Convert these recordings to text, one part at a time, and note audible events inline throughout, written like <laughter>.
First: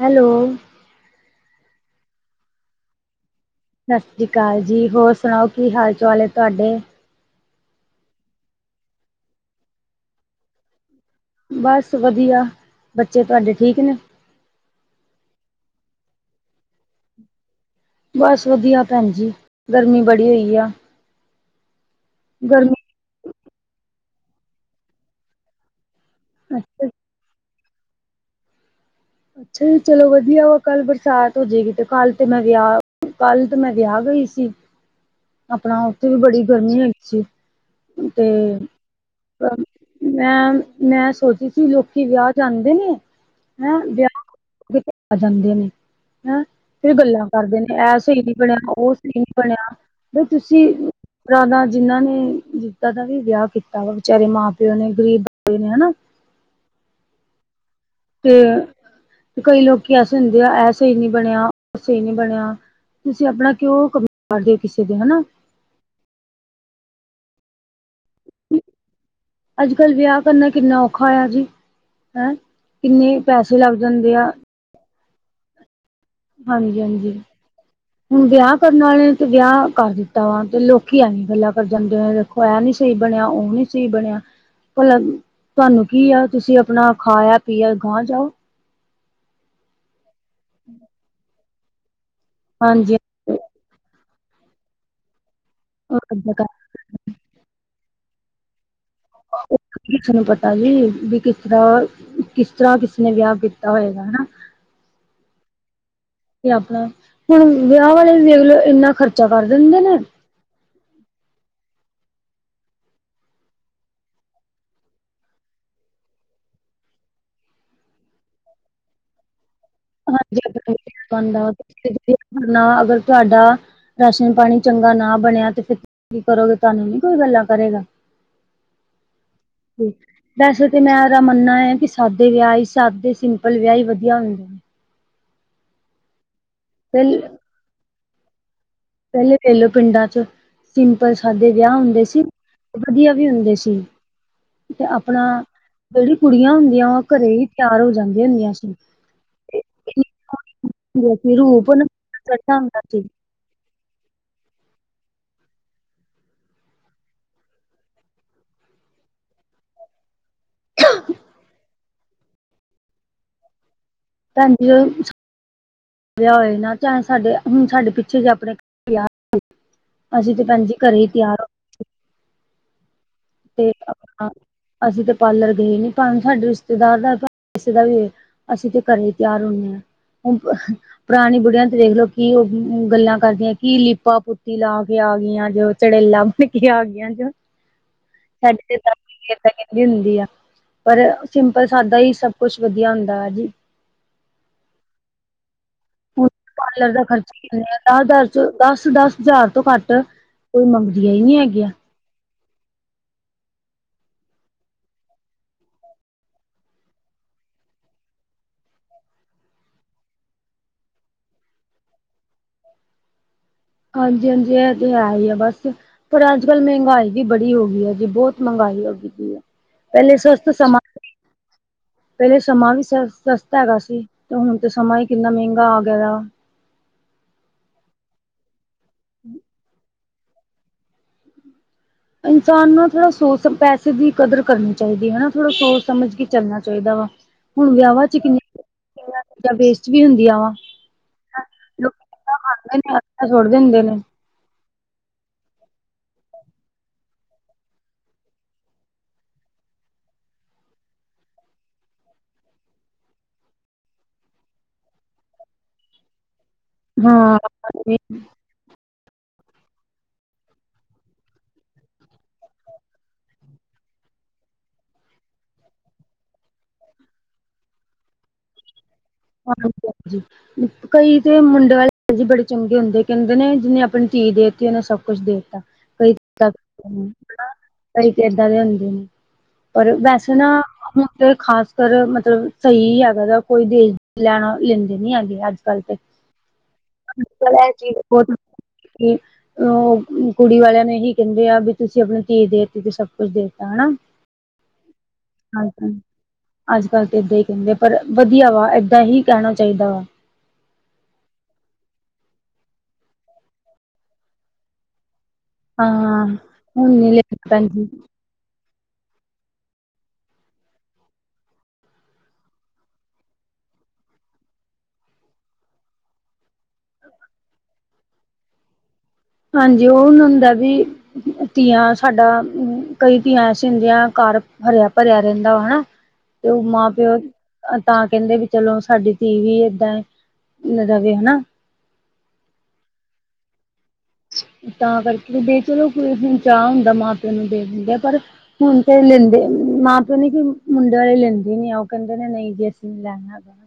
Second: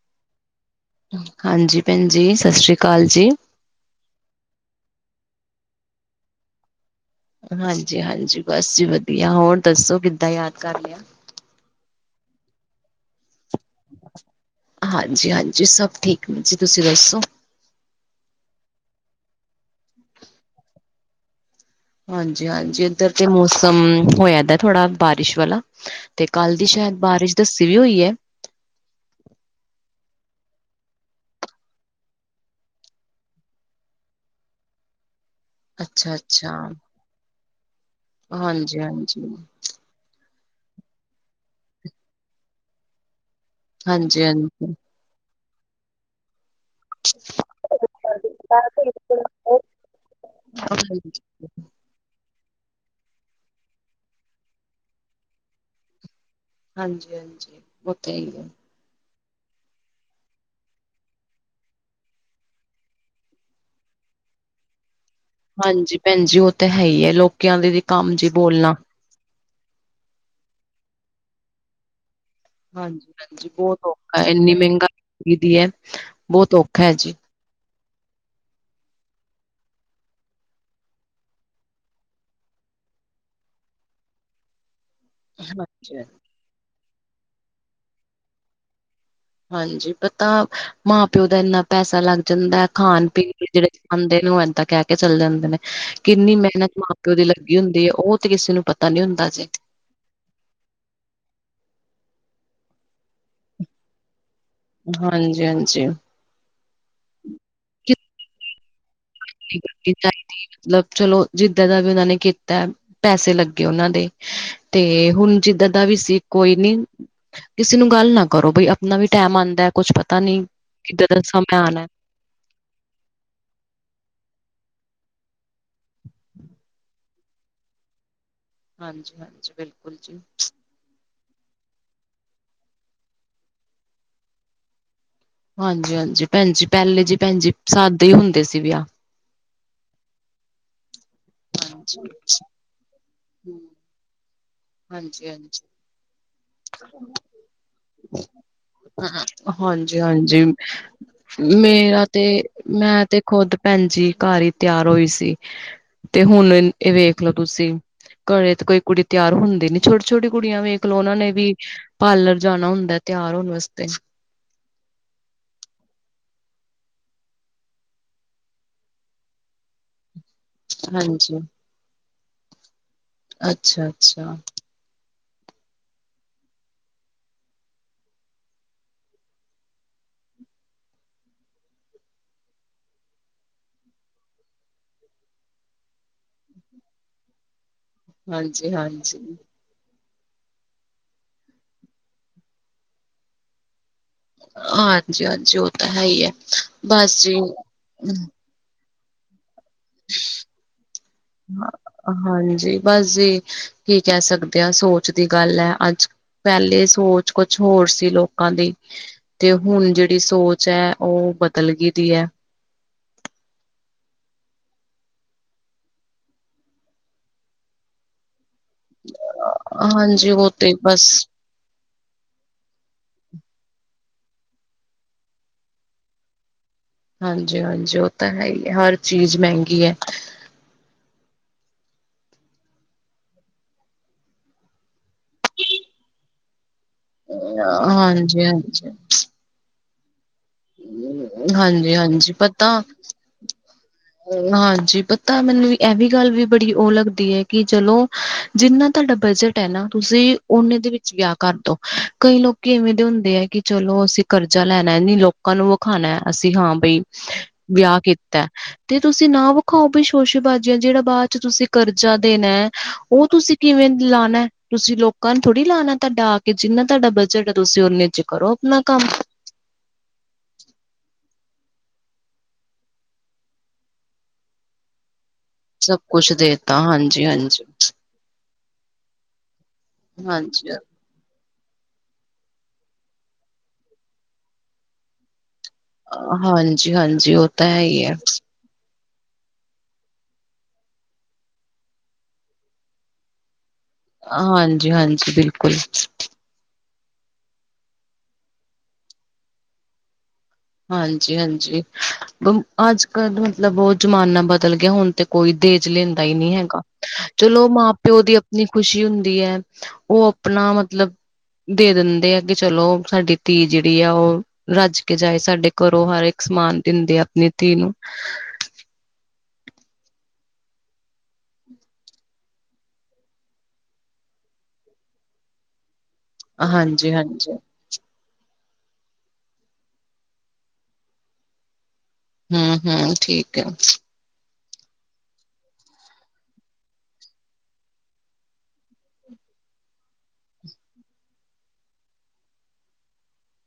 Hello ਹਾਂਜੀ ਭੈਣ ਜੀ, ਸਤਿ ਸ੍ਰੀ ਅਕਾਲ ਜੀ! ਸਤਿ ਸ਼੍ਰੀ ਅਕਾਲ ਜੀ! ਹੋਰ ਸੁਣਾਓ ਕੀ ਹਾਲ ਚਾਲ ਹੈ ਤੁਹਾਡੇ? ਹਾਂਜੀ, ਹਾਂਜੀ, ਬਸ ਜੀ ਵਧੀਆ, ਹੋਰ ਦੱਸੋ ਕਿੱਦਾਂ ਯਾਦ ਕਰ ਲਿਆ? ਬਸ ਵਧੀਆ, ਬੱਚੇ ਤੁਹਾਡੇ ਠੀਕ ਨੇ? ਹਾਂਜੀ, ਹਾਂਜੀ, ਸਭ ਠੀਕ ਨੇ ਜੀ, ਤੁਸੀਂ ਦੱਸੋ? ਬਸ ਵਧੀਆ ਭੈਣ ਜੀ, ਗਰਮੀ ਬੜੀ ਹੋਈ ਆ। ਹਾਂਜੀ, ਹਾਂਜੀ, ਗਰਮੀ ਇੱਧਰ ਤੇ ਮੌਸਮ ਹੋਇਆਦਾ ਥੋੜ੍ਹਾ ਬਾਰਿਸ਼ ਵਾਲਾ। ਤੇ ਕੱਲ ਦੀ ਅੱਛਾ ਸ਼ਾਇਦ ਬਾਰਿਸ਼ ਦੱਸੀ ਵੀ ਹੋਈ ਹੈ। ਅੱਛਾ ਜੀ, ਚਲੋ ਵਧੀਆ ਵਾ, ਕੱਲ ਬਰਸਾਤ ਹੋ ਜਾਏਗੀ। ਤੇ ਕੱਲ ਤੇ ਮੈਂ ਵਿਆਹ ਕੱਲ ਤੇ ਮੈਂ ਵਿਆਹ ਗਈ ਸੀ। ਆਪਣਾ ਉੱਥੇ ਅੱਛਾ ਵੀ ਬੜੀ ਅੱਛਾ ਗਰਮੀ ਹੈ ਤੇ ਹਾਂਜੀ ਹਾਂਜੀ ਮੈਂ, ਮੈਂ ਸੋਚਦੀ ਸੀ, ਲੋਕੀ ਵਿਆਹ ਜਾਂਦੇ ਨੇ ਹਾ ਵਿਆਹ ਹਾਂਜੀ ਕਿਤੇ ਆ ਜਾਂਦੇ ਨੇ ਹੈਂ ਫੇਰ ਗੱਲਾਂ ਕਰਦੇ ਨੇ ਇਹ ਸਹੀ ਨੀ ਬਣਿਆ ਉਹ ਸਹੀ ਨੀ ਬਣਿਆ ਵੀ ਤੁਸੀਂ ਹਾਂਜੀ ਪੁਰਾਣਾ ਜਿੰਨਾਂ ਨੇ ਜਿੱਦਾਂ ਦਾ ਵੀ ਵਿਆਹ ਕੀਤਾ ਵਾ ਵਿਚਾਰੇ ਮਾਂ ਪਿਓ ਨੇ ਗ਼ਰੀਬ ਬੰਦੇ ਨੇ ਹਨਾ। ਹਾਂਜੀ- ਹਾਂਜੀ। ਉਹ ਤਾਂ ਹੀ ਹੈ ਤੇ ਕਈ ਲੋਕੀ ਐਸੇ ਹੁੰਦੇ ਆ ਇਹ ਸਹੀ ਨੀ ਬਣਿਆ ਉਹ ਸਹੀ ਨੀ ਬਣਿਆ ਤੁਸੀਂ ਆਪਣਾ ਕਉ ਕੰਮ ਕਰਦੇ ਹੋ ਕਿਸੇ ਦੇ ਹਨਾ ਹਾਂਜੀ ਪੈਣ ਜੀ ਉਹ ਤਾਂ ਹੈ ਈ ਏ ਲੋਕੀਆਂ ਦੇ ਵੀ ਕੰਮ ਜੇ ਬੋਲਣਾ ਅੱਜ ਕੱਲ ਵਿਆਹ ਕਰਨਾ ਕਿੰਨਾ ਔਖਾ ਆ ਜੀ ਹੈਂ। ਹਾਂਜੀ ਕਿੰਨੇ -ਹਾਂਜੀ ਪੈਸੇ ਲੱਗ ਬਹੁਤ ਜਾਂਦੇ ਔਖਾ ਆ ਏਨੀ ਮਹਿੰਗਾਈ ਦੀ ਐ ਹਾਂਜੀ, ਹਾਂਜੀ। ਹੁਣ ਵਿਆਹ ਕਰਨ ਵਾਲੇ ਤੇ ਵਿਆਹ ਕਰ ਦਿੱਤਾ ਵਾ, ਤੇ ਲੋਕੀ ਐਵੇਂ ਗੱਲਾਂ ਕਰ ਜਾਂਦੇ ਕੋਈ ਆ ਨੀ ਸਹੀ ਬਣਿਆ, ਉਹ ਨੀ ਸਹੀ ਬਣਿਆ ਭਲਾ ਤੁਹਾਨੂੰ ਹਾਂਜੀ ਕੀ ਆ, ਤੁਸੀਂ ਆਪਣਾ ਖਾਇਆ-ਪੀਆ ਗਾਂਹ ਜਾਓ! ਹਾਂਜੀ ਪਤਾ <inaudible> ਮਾਂ-ਪਿਓ ਦਾ ਇੰਨਾ ਪੈਸਾ ਲੱਗ ਜਾਂਦਾ, ਹਾਂਜੀ ਖਾਣ-ਪੀਣ ਵੀ ਜਿਹੜੇ ਖਾਂਦੇ ਨੇ, ਉਹ ਇਏਦਾਂ ਕਹਿ ਕੇ ਚੱਲ ਜਾਂਦੇ ਨੇ। ਕਿੰਨੀ ਮਿਹਨਤ ਮਾਂ-ਪਿਓ ਦੀ ਲੱਗੀ ਹੁੰਦੀ ਹੈ, ਉਹ ਤੇ ਕਿਸੇ ਨੂੰ ਪਤਾ ਨੀ ਹੁੰਦਾ ਅਜੇ ਕਿਸੇ ਨੂੰ ਪਤਾ ਜੀ, ਵੀ ਕਿਸ ਤਰ੍ਹਾਂ ਕਿਸ ਤਰ੍ਹਾਂ ਕਿਸ ਨੇ ਵਿਆਹ ਕੀਤਾ ਹੋਏਗਾ, ਹਨਾ? ਤੇ ਹਾਂਜੀ, ਹਾਂਜੀ। ਆਪਣਾ ਹੁਣ ਵਿਆਹ ਵਾਲੇ ਵੀ ਦੇਖ ਲਓ, ਇੰਨਾ ਖਰਚਾ ਕਰ ਦਿੰਦੇ ਨੇ ਮਤਲਬ, ਚਲੋ ਜਿੱਦਾਂ ਦਾ ਵੀ ਉਹਨਾਂ ਨੇ ਕੀਤਾ, ਪੈਸੇ ਲੱਗੇ ਉਨ੍ਹਾਂ ਦੇ ਤੇ ਹੁਣ ਜਿੱਦਾਂ ਦਾ ਵੀ ਸੀ ਕੋਈ ਨੀ। ਕਿਸੇ ਨੂੰ ਗੱਲ ਨਾ ਕਰੋ ਬਈ ਆਪਣਾ ਵੀ ਟੈਮ ਆਉਂਦਾ ਕੁਛ ਪਤਾ ਨੀ ਹਾਂਜੀ ਕਿੱਦਾਂ ਦਾ ਸਮਾਂ ਆਨੇ ਨਾ ਅਗਰ ਤੁਹਾਡਾ ਰਾਸ਼ਨ ਪਾਣੀ ਚੰਗਾ ਨਾ ਬਣਿਆ ਤੇ ਫੇਰ ਤ ਕੀ ਕਰੋਗੇ ਤੁਹਾਨੂੰ ਨੀ ਕੋਈ ਗੱਲਾਂ ਕਰੇਗਾ ਹਾਂਜੀ- ਹਾਂਜੀ ਬਿਲਕੁਲ ਜੀ। ਵੈਸੇ ਤੇ ਮੇਰਾ ਮੰਨਣਾ ਹੈ ਕਿ ਸਾਦੇ ਵਿਆਹ ਹੀ ਸਾਦੇ ਸਿੰਪਲ ਵਿਆਹ ਹੀ ਵਧੀਆ ਹੁੰਦੇ ਨੇ। ਹਾਂਜੀ- ਹਾਂਜੀ। ਪੈਣ ਜੀ ਪਹਿਲੇ ਜੀ ਪਹਿਲ ਪੈਣ ਜੀ ਸਾਦੇ ਹੀ ਹੁੰਦੇ ਸੀ ਵਿਆਹ ਪਹਿਲੇ ਵੇਹਲੋ ਪਿੰਡਾਂ ਚ ਸਿੰਪਲ ਸਾਦੇ ਵਿਆਹ ਹੁੰਦੇ ਸੀ। ਹਾਂਜੀ ਵਧੀਯਾਂ ਵੀ ਹੁੰਦੇ ਸੀ। ਤੇ ਆਪਣਾ ਹਾਂਜੀ-ਹਾਂਜੀ, ਜੇੜੀ ਕੁੜੀਆਂ ਹੁੰਦੀਆਂ ਉਹ ਘਰੇ ਹੀ ਤਿਆਰ ਹੋ ਜਾਂਦੀਆਂ ਹੁੰਦੀਆਂ ਸੀ। ਹਾਂਜੀ- ਹਾਂਜੀ ਰੂਪ ਨਾ ਮੇਰਾ ਤੇ ਚੜ੍ਹਦਾ ਹੁੰਦਾ ਸੀ ਮੈਂ ਤੇ ਖੁਦ ਪੈਣ ਜੀ ਘਰ ਈ ਤਿਆਰ ਹੋਈ ਸੀ। ਤੇ ਹੁਣ ਇਹ ਵੇਖ ਲੋ ਤੁਸੀ ਘਰੇ ਤੇ ਕੋਈ ਕੁੜੀ ਤਿਆਰ ਹੁੰਦੀ ਨੀ ਛੋਟੀ- ਛੋਟੀ ਕੁੜੀਆਂ ਵੇਕ ਲੌ ਉਹਨਾਂ ਨੇ ਵੀ ਪਾਰਲਰ ਜਾਣਾ ਹੁੰਦਾ ਤਿਆਰ ਹੋਣ ਵਾਸਤੇ ਪੈਨ ਜੀ। ਵਿਆਹ ਹੋਏ ਨਾ ਚਾਹੇ ਸਾਡੇ ਹੁਣ ਸਾਡੇ ਪਿੱਛੇ ਜੇ ਆਪਣੇ ਕਰ ਵਿਆਹ ਅਸੀਂ ਤੇ ਪੈਨ ਜੀ ਘਰੇ ਹੀ ਹਾਂਜੀ ਤਿਆਰ ਹੋ ਤੇ ਆਪਣਾ ਅੱਛਾ-ਅੱਛਾ ਅਸੀਂ ਤੇ ਪਾਰਲਰ ਗਏ ਨੀ ਭਾਵੇਂ ਸਾਡੇ ਰਿਸ਼ਤੇਦਾਰ ਦਾ ਪਾਂਵੇ ਕਿਸੇ ਦਾ ਵੀ ਹੋਵੇ। ਅਸੀਂ ਤੇ ਘਰੇ ਈ ਤਿਆਰ ਹੁੰਨੇ ਆ। ਹੁਣ ਪਹ ਪੁਰਾਣੀ ਬੁਢੀਆਂ ਤੇ ਦੇਖਲੋ ਕਿ ਉਹ ਗੱਲਾਂ ਕਰਦੀਆਂ ਕੀ ਲੀਪਾ ਪੁੋਤੀ ਲਾ ਕੇ ਆ ਗਈਆਂ ਜੋ ਚੜੇਲਾ ਨਿੱਕੀਆਂ ਆ ਗਈਆਂ ਜ ਹਾਂਜੀ- ਹਾਂਜੀ। ਵੀ ਹੁੰਦੀ ਹੈ ਪਰ ਸਿੰਪਲ ਸਾਦਾ ਹੀ ਸਭ ਕੁਛ ਵਧੀਆ ਹੁੰਦਾ ਹੈ ਜੀ। ਹਾਂਜੀ ਹਾਂਜੀ ਹੁਣ ਪਾਰਲਰ ਦਾ ਖਰਚ ਈ ਕਿੰਨੇ ਨਾ ਦਸ। ਦੱਸ- ਦੱਸ ਹਜ਼ਾਰ ਤੋਂ ਘੱਟ ਕੋਈ ਮੰਦੀਆਂ ਹੀ ਨੀ ਹੈਗੀਆਂ। ਹਾਂਜੀ ਬਸ ਜੀ ਕੀ ਕਹਿ ਸਕਦੇ ਆ ਸੋਚ ਦੀ ਗੱਲ ਹੈ ਅੱਜ। ਪਹਿਲੇ ਸੋਚ ਕੁਛ ਹੋਰ ਸੀ ਲੋਕਾਂ ਦੀ। ਤੇ ਹੁਣ ਜਿਹੜੀ ਸੋਚ ਹੈ ਉਹ ਬਦਲ ਗਈ ਦੀ ਹੈ। ਹਾਂਜੀ-ਹਾਂਜੀ ਇਹ ਤੇ ਹੈ ਹੀ ਆ ਬਸ ਪਰ ਅੱਜ ਕੱਲ ਮਹਿੰਗਾਈ ਵੀ ਬੜੀ ਹੋ ਗਈ ਹੈ ਜੀ ਬਹੁਤ ਮਹਿੰਗਾਈ ਕੀਤੀ ਹੈ ਪਹਿਲੇ ਹਾਂਜੀ ਸਸਤ ਉਹ ਤੇ ਸਮਾ ਬਸ ਪਹਿਲੇ ਸਮਾਂ ਵੀ ਸਸਤਾ ਹੈਗਾ ਸੀ ਤੇ ਹੁਣ ਤਾਂ ਸਮਾਂ ਹੀ ਕਿੰਨਾ ਮਹਿੰਗਾ ਆ ਗਿਆ। ਹਾਂਜੀ-ਹਾਂਜੀ ਉਹ ਤਾਂ ਹੈ ਹੀ ਹਰ ਚੀਜ਼ ਮਹਿੰਗੀ ਹੈ। ਇਨਸਾਨ ਨੂੰ ਨਾ ਥੋੜ੍ਹਾ ਸੋਚ ਪੈਸੇ ਦੀ ਕਦਰ ਕਰਨੀ ਚਾਹੀਦੀ ਹੈ ਹਨਾ ਥੋੜਾ ਸੋਚ ਸਮਝ ਕੇ ਚੱਲਣਾ ਚਾਹੀਦਾ ਵਾ। ਹੁਣ ਵਿਆਹਾਂ ਚ ਕਿੰਨੀ ਹਾਂਜੀ ਹਾਂਜੀ ਚੀਜਾ ਵੇਸਟ ਵੀ ਹੁੰਦੀਆਂ ਵਾ। <unintelligible> ਲੋਕੀ ਹਾਂਜੀ-ਹਾਂਜੀ ਅੱਧਾ ਪਤਾ ਖਾਂਦੇ ਨੇ ਅੱਧਾ ਸੁੱਟ ਦਿੰਦੇ ਨੇ ਹਾਂਜੀ ਪਤਾ ਮੈਨੂੰ ਇਹ ਵੀ ਗੱਲ ਵੀ ਬੜੀ ਉਹ ਲੱਗਦੀ ਹੈ ਕਿ ਚਲੋ ਜਿੰਨਾ ਤੁਹਾਡਾ ਬਜਟ ਹੈ ਨਾ ਤੁਸੀਂ ਓਨੇ ਦੇ ਵਿੱਚ ਵਿਆਹ ਕਰਦੋ ਕਈ ਲੋਕ ਕਿ ਇਵੇਂ ਦੇ ਹੁੰਦੇ ਹੈ ਕਿ ਚਲੋ ਅਸੀਂ ਕਰਜ਼ਾ ਲੈਣਾ ਨੀ ਲੋਕਾਂ ਨੂੰ ਵਿਖਾਣਾ ਅਸੀਂ ਹਾਂ ਬਈ ਹਾਂ ਵਿਯਾਹ ਕੀਤਾ। ਤੇ ਤੁਸੀਂ ਨਾ ਵਖਾਓ ਬਈ ਸ਼ੋਸ਼ੇਬਾਜ਼ੀਆਂ ਜਿਹੜਾ ਬਾਅਦ ਚ ਤੁਸੀਂ ਕਰਜ਼ਾ ਦੇਣਾ ਹੈ ਉਹ ਤੁਸੀਂ ਕਿਵੇਂ ਲਾਣਾ ਤੁਸੀਂ ਲੋਕਾਂ ਨੂੰ ਥੋੜੀ ਲਾਣਾ ਤੁਹਾਡਾ ਆ ਕੇ ਜਿੰਨਾ ਤੁਹਾਡਾ ਬਜਟ ਹੈ ਤੁਸੀਂ ਓਨੇ ਚ ਕਰੋ। ਮੈ ਕੰਮ ਹਾਂਜੀ -ਹਾਂਜੀ। ਕਈ ਤੇ ਮੁੰਡੇ ਵਾਲੇ ਹੈ ਜੀ ਬੜੇ ਚੰਗੇ ਹੁੰਦੇ ਕਹਿੰਦੇ ਨੇ ਜਿਨੇ ਆਪਣੀ ਧੀ ਦੇ ਤੀ ਉਹਨੇ ਸਭ ਕੁਛ ਦੇ ਤਾ। ਸਭ ਕਈ ਕੁਛ ਦਿੱਤਾ ਦੇਤਾ ਹਾਂਜੀ <unintelligible> ਹਾਂਜੀ ਕਈ ਇਦਾਂ ਦੇ ਹੁੰਦੇ ਨੇ ਪਰ ਵੈਸੇ ਨਾ ਹਾਂਜੀ ਹੁਨ ਤੇ ਖਾਸ ਪਰ ਮਤਲਬ ਸਹੀ ਹੈਗਾ ਜਾ ਕੋਈ ਦੇਜ ਲੈਣਾ ਲੈਂਦੇ ਨੀ ਹੈਗੇ ਅੱਜ ਕਰਕੇ ਹਾਂਜੀ ਹਾਂਜੀ ਉਹ ਤਾਂ ਹੈ ਹੀ ਹੈ <unintelligible> ਉਹ ਕੁੜੀ ਵਾਲਿਆਂ ਨੇ ਇਹੀ ਕਹਿੰਦੇ ਆ ਵੀ ਤੁਸੀਂ ਆਪਣੀ ਧੀ ਦੇ ਤੀ ਤੇ ਸਭ ਕੁਛ ਦੇਤਾ ਹਨਾ। ਹਾਂਜੀ-ਹਾਂਜੀ ਬਿਲਕੁਲ ਹਾਂਜੀ ਅੱਜ ਕੱਲ ਤਾਂ ਏਦਾਂ ਹੀ ਕਹਿੰਦੇ ਪਰ ਵਧੀਆ ਵਾ ਏਦਾਂ ਹੀ ਕਹਿਣਾ ਚਾਹੀਦਾ ਵਾ। ਹਾਂਜੀ-ਹਾਂਜੀ ਅੱਜ ਕੱਲ ਮਤਲਬ ਉਹ ਜ਼ਮਾਨਾ ਬਦਲ ਗਿਆ ਹੁਣ ਤੇ ਕੋਈ ਦੇਜ ਲੈਂਦਾ ਹਾਂ ਹੀ ਨਹੀਂ ਹੈਗਾ ਹੁਣ ਨੀ ਲੈਂਦੇ ਚਲੋ ਭੈਣ ਜੀ ਮਾਂ ਪਿਓ ਦੀ ਆਪਣੀ ਖ਼ੁਸ਼ੀ ਹੁੰਦੀ ਹੈ ਉਹ ਆਪਣਾ ਮਤਲਬ ਦੇ ਦਿੰਦੇ ਆ ਕਿ ਚਲੋ ਸਾਡੀ ਧੀ ਜਿਹੜੀ ਆ ਉਹ ਰੱਜ ਕੇ ਜਾਏ। ਸਾਡੇ ਘਰੋਂ ਹਰ ਇੱਕ ਸਮਾਨ ਦਿੰਦੇ ਆਪਣੀ ਧੀ ਨੂੰ ਹਾਂਜੀ ਉਹ ਨੂ ਹੁਣ ਹੁੰਦਾ ਵੀ ਧੀਆਂ ਸਾਡਾ ਕਈ ਤੀਆਂ ਐਸ ਹੁੰਦੀਆਂ ਕਰ ਹਰਿਆ-ਭਰਿਆ ਰਹਿੰਦਾ ਹਨਾ ਤੇ ਉਹ ਮਾਂ ਹਾਂਜੀ ਪਿਓ ਹਾਂਜੀ ਤਾਂ ਕਹਿੰਦੇ ਵੀ ਚਲੋ ਸਾਡੀ ਧੀ ਵੀ ਇਦਾਂ ਰਵੇ ਹਨਾ। ਹੂ-ਹੂ ਠੀਕ ਹੈ। ਤਾਂ ਕਰਕੇ ਬ ਚਲੋ ਉਸ ਨੂੰ ਚਾਹ ਹੁੰਦਾ ਮਾਂ ਪਿਓ ਨੂੰ ਦੇ ਦਿੰਦੇ ਆ ਪਰ ਹੁਣ ਤੇ ਕਹਿ ਲੈਂਦੇ ਮਾਂ-ਪਿਓ ਨੇ ਕਿ ਮੁੰਡੇ ਵਾਲੇ ਲੈਂਦੇ ਨੀ ਆ ਉਹ ਕਹਿੰਦੇ ਨੇ ਨਹੀਂ ਜੀ ਅਸੀ ਲੈਣਾ ਪੈਣਾ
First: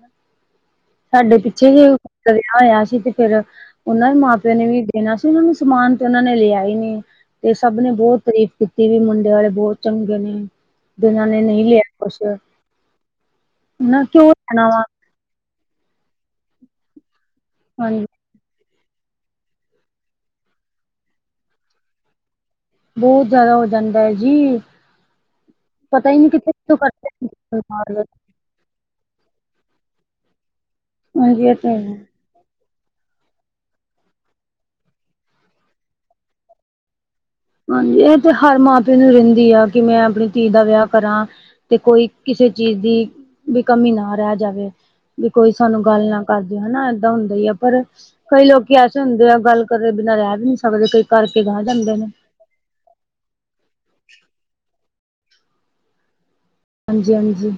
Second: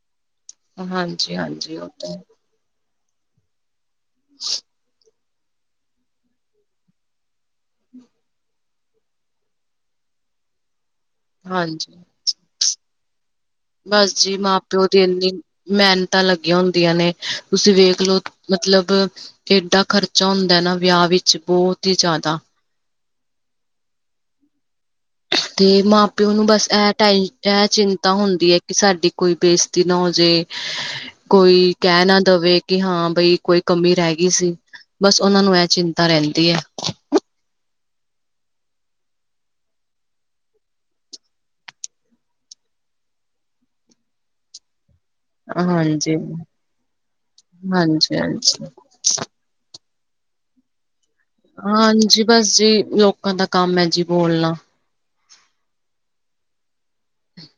ਹਾਂਜੀ-ਹਾਂਜੀ ਉਹ ਤਾਂ ਹੈ। ਦਾ ਵਿਆਹ ਹੋਇਆ ਸੀ ਤੇ ਫੇਰ ਉਹਨਾਂ ਦੇ ਮਾਂ-ਪਿਓ ਨੇ ਵੀ ਦੇਣਾ ਸੀ ਉਹਨਾਂ ਨੂੰ ਸਮਾਨ ਤੇ ਉਹਨਾਂ ਨੇ ਲਿਆ ਹੀ ਨਹੀਂ। ਤੇ ਸਭ ਨੇ ਬਹੁਤ ਤਾਰੀਫ਼ ਕੀਤੀ ਵੀ ਮੁੰਡੇ ਵਾਲੇ ਬਹੁਤ ਚੰਗੇ ਨੇ। ਜਿਨਾਂ ਨੇ ਨਹੀ ਲਿਆ ਹਾਂਜੀ ਕੁਛ। ਹਨਾ ਬਸ ਕਿਉਂ ਜੀ ਲੈਣਾ ਵਾ ਮਾਂ-ਪਿਓ ਦੀ ਇੰਨੀ ਮਿਹਨਤਾਂ ਲੱਗੀਆਂ ਹੁੰਦੀਆਂ ਨੇ ਤੁਸੀਂ ਵੇਖ ਹਾਂਜੀ। ਲੋ ਮਤਲਬ ਕਿਡਾ ਖ਼ਰਚਾ ਹੁੰਦਾ ਨਾ ਵਿਆਹ ਵਿੱਚ ਬਹੁਤ ਹੀ ਜ਼ਿਆਦਾ ਬਹੁਤ ਜ਼ਿਆਦਾ ਹੋ ਜਾਂਦਾ ਹੈ ਜੀ। ਤੇ ਪਤਾ ਹੀ ਨਹੀਂ ਮਾਂ-ਪਿਓ ਨੂੰ ਕਿੱਥੇ ਬਸ ਕਿਥੋਂ ਇਹ ਟੈ ਕਰਦੇ ਇਹ ਚਿੰਤਾ ਹੁੰਦੀ ਹੈ ਕਿ ਸਾਡੀ ਕੋਈ ਬੇਜ਼ਤੀ ਨਾ ਹੋਜੇ, ਹਾਂਜੀ ਇਹ ਤੇ ਕੋਈ ਹੈ। ਕਹਿ ਨਾ ਦਵੇ ਕਿ ਹਾਂ ਬਈ ਕੋਈ ਕਮੀ ਰਹਿ ਗਈ ਸੀ ਬਸ ਉਹਨਾਂ ਨੂੰ ਇਹ ਚਿੰਤਾ ਰਹਿੰਦੀ ਹੈ। ਹਾਂਜੀ, ਇਹ ਤੇ ਹਰ ਮਾਂ-ਪਿਓ ਨੂੰ ਰਹਿੰਦੀ ਆ ਕਿ ਮੈਂ ਆਪਣੀ ਧੀ ਦਾ ਵਿਆਹ ਕਰਾਂ। ਤੇ ਕੋਈ ਕਿਸੇ ਚੀਜ਼ ਦੀ ਵੀ ਕਮੀ ਨਾ ਰੈ ਜਾਵੇ। ਵੀ ਕੋਈ ਸਾਨੂੰ ਗੱਲ ਹਾਂਜੀ। ਨਾ ਕਰ ਜੇ ਹੈਨਾ ਏਦਾਂ ਹੁੰਦਾ ਈ ਆ, ਪਰ ਹਾਂਜੀ ਕਈ ਹਾਂਜੀ ਲੋਕੀ ਅਜ- ਕੁਛ ਹੁੰਦੇ ਆ ਗੱਲ ਕਰੇ ਬਿਨਾਂ ਰੈ ਵੀ ਨੀ ਸਕਦੇ ਕਈ ਕਰਕੇ ਗਾਹ ਜਾਂਦੇ ਨੇ। ਹਾਂਜੀ ਬਸ ਜੀ ਲੋਕਾਂ ਦਾ ਕੰਮ ਐ ਜੀ ਬੋਲਣਾ। ਹਾਂਜੀ-ਹਾਂਜੀ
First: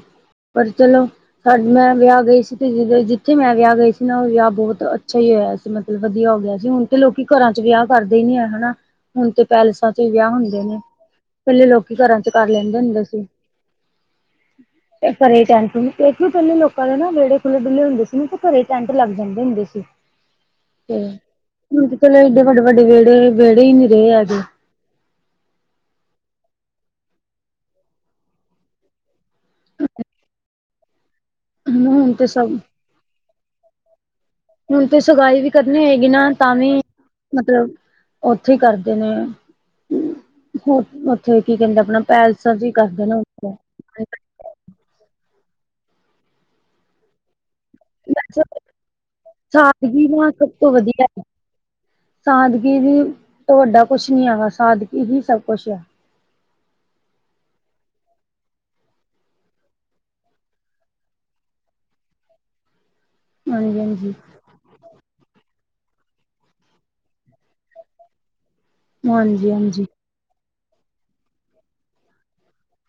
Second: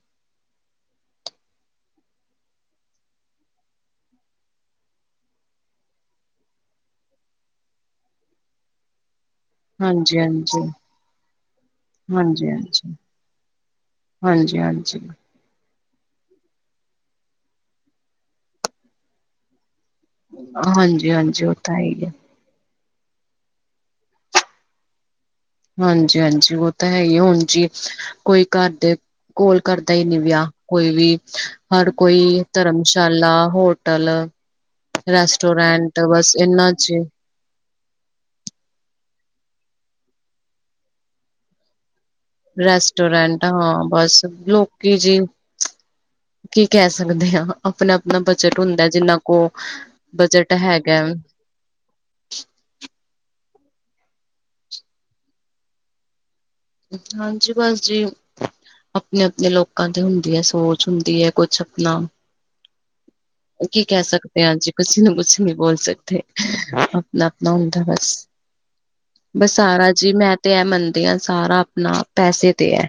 ਪਰ ਚਲੋ। ਸਾਡ ਮੈਂ ਵਿਆ ਗਈ ਸੀ ਤੇ ਜ ਜਿੱਥੇ ਮੈਂ ਵਿਆ ਗਈ ਸੀ ਨਾ ਓਹ ਵਿਆ ਬੋਤ ਅੱਛਾ ਈ ਹੋਇਆ ਸੀ। ਮਤਲਬ ਵਧੀਆ ਹੋ ਗਿਆ ਸੀ ਹੁਣ ਤੇ ਲੋਕੀ ਘਰਾਂ' ਚ ਵਿਆ ਕਰਦੇ ਈ ਨੀ ਹੈ ਹੈਨਾ। ਹੁਣ ਤੇ ਪੈਲੇਸਾਂ ਚ ਈ ਹਾਂਜੀ ਵਿਆ ਹੁੰਦੇ ਹਾਂਜੀ ਨੇ ਪੈਲੇ ਲੋਕੀ ਘਰਾਂ ਚ ਕਰ ਹਾਂਜੀ ਲੈਂਦੇ ਹਾਂਜੀ ਹੁੰਦੇ ਸੀ। ਹਾਂਜੀ ਹਾਂਜੀ। ਇਹ ਘਰੇ ਟੈਂਟ ਨੇ ਤੇ ਕੀ ਪੈਲੇ ਲੋਕਾਂ ਦੇ ਨਾ ਵੇੜੇ ਖੁੱਲ੍ਹੇ-ਡੁੱਲੇ ਹੁੰਦੇ ਸੀ ਨਾ ਤੇ ਘਰੇ ਟੈਂਟ ਲੱਗ ਜਾਂਦੇ ਹੁੰਦੇ ਸੀ। ਤੇ ਹਾਂਜੀ ਹਾਂਜੀ ਉਹ ਤਾਂ ਹੈ ਹੁਣ ਤੇ ਹੀ ਹੈ। ਚਲੋ ਏਡੇ ਵੱਡੇ-ਵੱਡੇ, ਵੇੜੇ-ਵੇੜੇ ਈ ਨੀ ਰਹੇ ਅੱਜ। ਹਾਂਜੀ-ਹਾਂਜੀ, ਉਹ ਤਾਂ ਹੈ ਹੀ ਹੁਣ ਜੀ ਕੋਈ ਘਰ ਦੇ ਕੋਲ ਕਰਦਾ ਹੀ ਨੀ ਵਿਆਹ। ਕੋਈ ਵੀ ਹਰ ਹੁਣ ਕੋਈ ਤੇ ਸਭ ਧਰਮਸ਼ਾਲਾ, ਹੋਟਲ ਹੁਣ ਤੇ ਸਗਾਈ ਵੀ ਕਰਨੀ ਰੈਸਟੋਰੈਂਟ ਹੋਏਗੀ ਨਾ ਬਸ ਤਾਂ ਇਨਾਂ ਵੀ ਚ ਮਤਲਬ ਉੱਥੇ ਕਰਦੇ ਨੇ। ਹੋਰ ਉੱਥੇ ਕੀ ਕਹਿੰਦੇ ਆਪਣਾ ਪੈਲਸ ਰੈਸਟੋਰੈਂਟ ਹਾਂ, ਬਸ ਲੋਕ ਕੀ ਜੀ ਕੀ ਕਹਿ ਸਕਦੇ ਹਾਂ? ਆਪਣਾ-ਆਪਣਾ ਬਜਟ ਹੁੰਦਾ ਜਿੰਨਾ ਕੋਲ ਸਾਦਗੀ ਨਾ ਸਭ ਬਜਟ ਤੋਂ ਹੈਗਾ। ਵਧੀਆ ਹੈ। ਸਾਦਗੀ ਦੀ ਤੋ ਵੱਡਾ ਕੁਛ ਨੀ ਹੈਗਾ ਸਾਦਗੀ ਹੀ ਸਭ ਕੁਛ ਹੈ।। ਹਾਂਜੀ, ਬਸ ਜੀ। ਆਪਣੇ-ਆਪਣੇ ਲੋਕਾਂ ਤੇ ਹੁੰਦੀ ਹੈ ਸੋਚ ਹੁੰਦੀ ਹੈ ਕੁਛ ਆਪਣਾ ਹਾਂਜੀ ਕੀ ਕਹਿ ਹਾਂਜੀ ਸਕਦੇ ਹਾਂ ਜੀ ਕਿਸੀ ਨੂੰ ਕੁਛ ਨਹੀ ਬੋਲ ਸਕਦੇ ਆਪਣਾ-ਆਪਣਾ ਹੁੰਦਾ ਬਸ। ਹਾਂਜੀ ਬਸ ਹਾਂਜੀ ਸਾਰਾ ਜੀ ਮੈਂ ਤੇ ਐ ਮੰਨਦੀ ਹਾਂ ਸਾਰਾ ਆਪਣਾ ਪੈਸੇ ਤੇ ਹੈ।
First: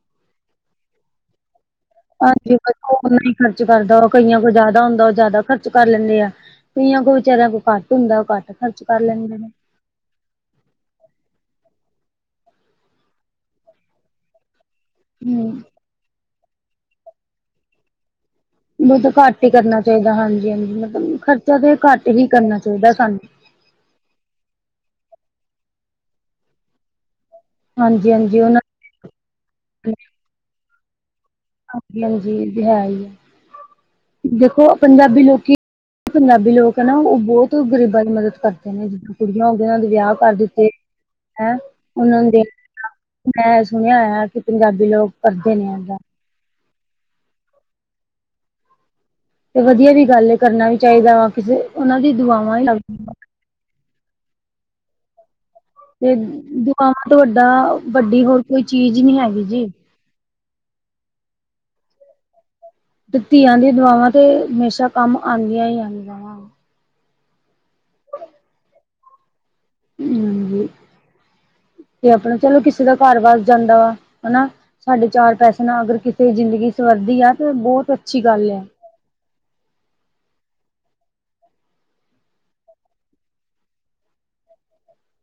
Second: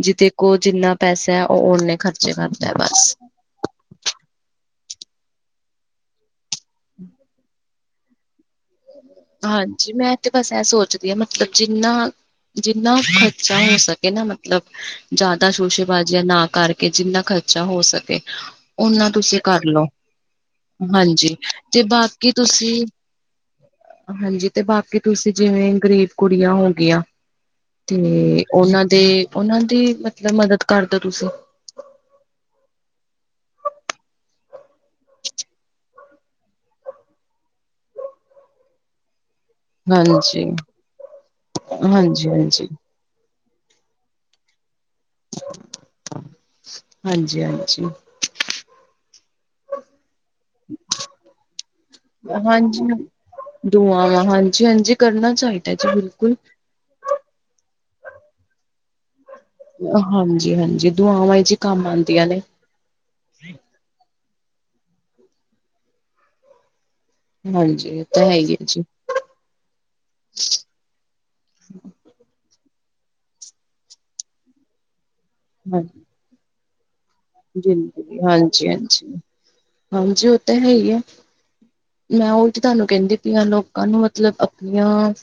ਜੀਦੇ ਕੋਲ ਜਿੰਨਾ ਪੈਸਾ ਹੈ ਓਹ ਓਨੇ ਖਰਚੇ ਹਾਂਜੀ, ਕਰਦਾ ਬੰਦਾ ਬਸ ਓਨਾ ਈ ਖਰਚ ਕਰਦਾ ਉਹ ਕਈਆਂ ਕੋਲ ਜ਼ਾਦਾ ਹੁੰਦਾ, ਓਹ ਜ਼ਾਦਾ ਖਰਚ ਕਰ ਲੈਂਦੇ ਆ। ਕਈਆਂ ਕੋ ਵਿਚਾਰਿਆ ਕੋ ਘੱਟ ਹੁੰਦਾ ਓਹ ਘੱਟ ਖਰਚ ਕਰ ਲੈਂਦੇ ਨੇ। ਜੀ, ਮੈਂ ਤੇ ਬਸ ਐ ਸੋਚਦੀ ਆ ਮਤਲਬ ਜਿੰਨਾ-ਜਿੰਨਾ ਖਰਚਾ ਹੋ ਸਕੇ ਨਾ ਮਤ- ਮਤਲਬ ਜ਼ਿਆਦਾ ਹੂੰ ਸ਼ੋਸ਼ੇਬਾਜ਼ੀਆਂ ਨਾ ਕਰਕੇ ਜਿੰਨਾ ਖਰਚਾ ਹੋ ਸਕੇ ਓਨਾਂ ਬਹੁਤ ਤੁਸੀਂ ਘੱਟ ਹੀ ਕਰਨਾ ਕਰਲਓ ਚਾਹੀਦਾ ਹਾਂਜੀ ਹਾਂਜੀ ਮਤਲਬ ਹਾਂਜੀ, ਖਰਚਾ ਤੇ ਘੱਟ ਹੀ ਬਾਕੀ ਕਰਨਾ ਤੁਸੀਂ ਚਾਹੀਦਾ ਸਾਨੂੰ। ਹਾਂਜੀ, ਤੇ ਬਾਕੀ ਤੁਸੀਂ ਜਿਵੇਂ ਗ਼ਰੀਬ ਕੁੜੀਆਂ ਹੋ ਗਈਆਂ। ਹਾਂਜੀ ਹਾਂਜੀ ਤੇ ਉਹਨਾਂ ਓਨਾਂ ਦੇ ਓਨਾਂ ਦੀ ਮਤਲਬ ਮਦਦ ਕਰਦੋ ਤੁਸੀਂ। ਹਾਂਜੀ-ਹਾਂਜੀ ਏਤੇ ਹੈ ਇਆ ਦੇਖੋ ਪੰਜਾਬੀ ਲੋਕੀਂ ਪੰਜਾਬੀ ਲੋਕ ਆ ਨਾ ਓਹ ਬੋਤ ਗ਼ਰੀਬਾਂ ਦੀ ਮਦਦ ਕਰਦੇ ਨੇ ਜ ਕੁੜੀਆਂ ਹੋਗੀਆ ਓਨਾਂ ਦੇ ਵਿਆਹ ਕਰ ਹਾਂਜੀ ਦਿੱਤੇ ਹੈਂ ਇਹ ਓਨਾਂ ਹਾਂਜੀ ਨੂੰ ਦੇਖ ਹਾਂਜੀ ਮੈਂ ਸੁਣਿਆ ਹੋਇਆ ਕਿ ਪੰਜਾਬੀ ਲੋਕ ਕਰਦੇ ਨੇ ਏਦਾਂ। ਹਾਂਜੀ-ਹਾਂਜੀ। ਤੇ ਵਧੀਆ ਵੀ ਗੱਲ ਏ ਕਰਨਾ ਵੀ ਚਾਈਦਾ ਵਾ ਕਿਸੇ ਓਨਾਂ ਦੀ ਦੁਆਵਾਂ ਈ ਲੱਗਦੀਆਂ। ਦੂਆਵਾਂ ਹਾਂਜੀ-ਹਾਂਜੀ ਕਰਨਾ ਚਾਈਦਾ। ਤੇ ਦੁਆਵਾਂ ਤੋਂ ਵੱਡਾ- ਵੱਡੀ ਹੋਰ ਕੋਈ ਚੀਜ਼ ਈ ਨੀ ਹੈਗੀ ਜੀ। ਹਾਂਜੀ-ਹਾਂਜੀ ਦੁਆਵਾਂ ਜੀ ਈ ਕੰਮ ਆਂਦੀਆਂ ਨੇ। ਤੇ ਧੀਆਂ ਦੀਆਂ ਦਵਾਵਾਂ ਤੇ ਹਮੇਸ਼ਾ ਕੰਮ ਆਂਦੀਆਂ ਈ ਆਂਦੀਆਂ ਵਾ। ਹਾਂਜੀ, ਓ ਤੇ ਹੈ ਈ ਐ ਜੀ। ਹਾਜੀ, ਤੇ ਆਪਣਾ ਚਲੋ, ਕਿਸੇ ਦਾ ਘਰ ਵਸ ਜਾਂਦਾ ਵਾ ਹਨਾ, ਸਾਡੇ ਚਾਰ ਪੈਸੇ ਹਨਾ, ਹਾਂ ਅਗਰ ਕਿਸੇ ਦੀ ਜ਼ਿੰਦਗੀ ਸਵਰਦੀ ਆ ਤੇ ਬੋਤ ਜ਼ਿੰਦਗੀ ਅੱਛੀ ਗੱਲ ਆ। ਹਾਂਜੀ ਹਾਂਜੀ, ਓ ਤੇ ਹੈ ਈ ਐ। ਮੈਂ ਓਈ ਤੇ ਤਾਨੂੰ ਕੇਂਦੀ ਪਈ ਆਂ, ਲੋਕਾਂ ਨੂੰ ਮਤਲਬ ਆਪਣੀਆਂ-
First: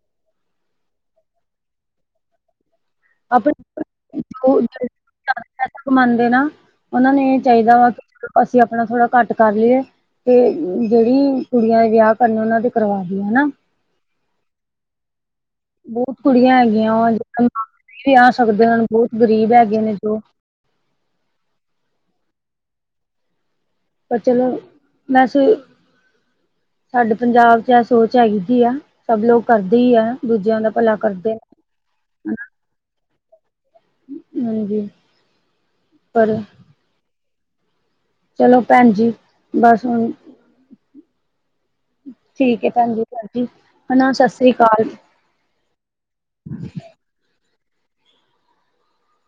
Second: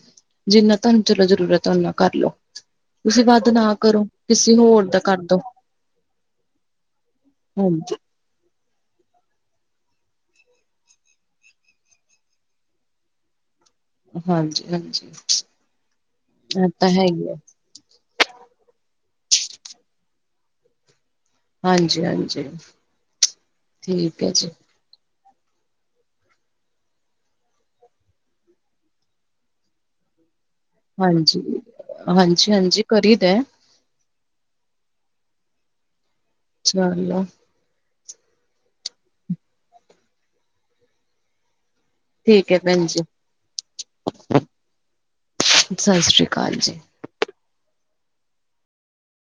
ਜਿੰਨਾ ਤਾਨੂੰ ਚਲੋ ਜ਼ਰੂਰਤ ਐ ਓਨਾ ਕਰ ਲੋ। ਤੁਸੀਂ ਵੱਧ ਨਾ ਕਰੋ, ਆਪਣੇ ਕਿਸੇ ਜੋ ਜਿਹੜੇ ਹੋਰ ਦਾ ਕਰਦੋ। ਓਨਾਂ ਨੂੰ ਏ ਚਾਈਦਾ ਵਾ ਹਾਂਜੀ ਕਿ, ਅਸੀਂ ਆਪਣਾ ਥੋੜ੍ਹਾ ਘੱਟ ਕਰ ਲੀਏ। ਤੇ ਜੇੜੀ ਕੁੜੀਆਂ ਦੇ ਵਿਆਹ ਕਰਨੇ ਓਨਾਂ ਦੇ ਕਰਵਾ ਦੋਗੇ, ਹਨਾ ਹਾਂਜੀ, ਹਾਂਜੀ। ਬੋਤ ਕੁੜੀਆਂ ਇਹ ਤਾਂ ਹੈਗੀਆਂ ਹੈ ਵਾ ਹੀ ਹੈ <inaudible> ਵਿਆ ਸਕਦੇ ਓਨਾਂ ਨੂੰ ਬੋਤ ਗ਼ਰੀਬ ਹੈਗੇ ਨੇ ਜੋ ਹਾਂਜੀ, ਹਾਂਜੀ। ਪਰ ਠੀਕ ਹੈ ਚਲੋ ਜੀ ਵੈਸੇ ਸਾਡੇ ਪੰਜਾਬ ਚ ਐ ਸੋਚ ਹੈਗੀਦੀ ਆ ਸਭ ਲੋਕ ਕਰਦੇ ਈ ਐ ਦੂਜਿਆਂ ਦਾ। ਭਲਾ ਕਰਦੇ ਹਾਂਜੀ, ਨੇ। ਹਾਂਜੀ-ਹਾਂਜੀ ਕਰੀ ਦਾ। ਹਾਂਜੀ, ਪਰ <unintelligible> ਚਲੋ ਪੈਂਜੀ, ਬੱਸ ਹੁਨ ਠੀਕ ਹੈ ਭੈਣੀ ਜੀ ਭੈਜੀ, ਹਨਾ ਸਸਰੀ ਕਾਲ। ਸਤਿ ਸ੍ਰੀ ਅਕਾਲ ਜੀ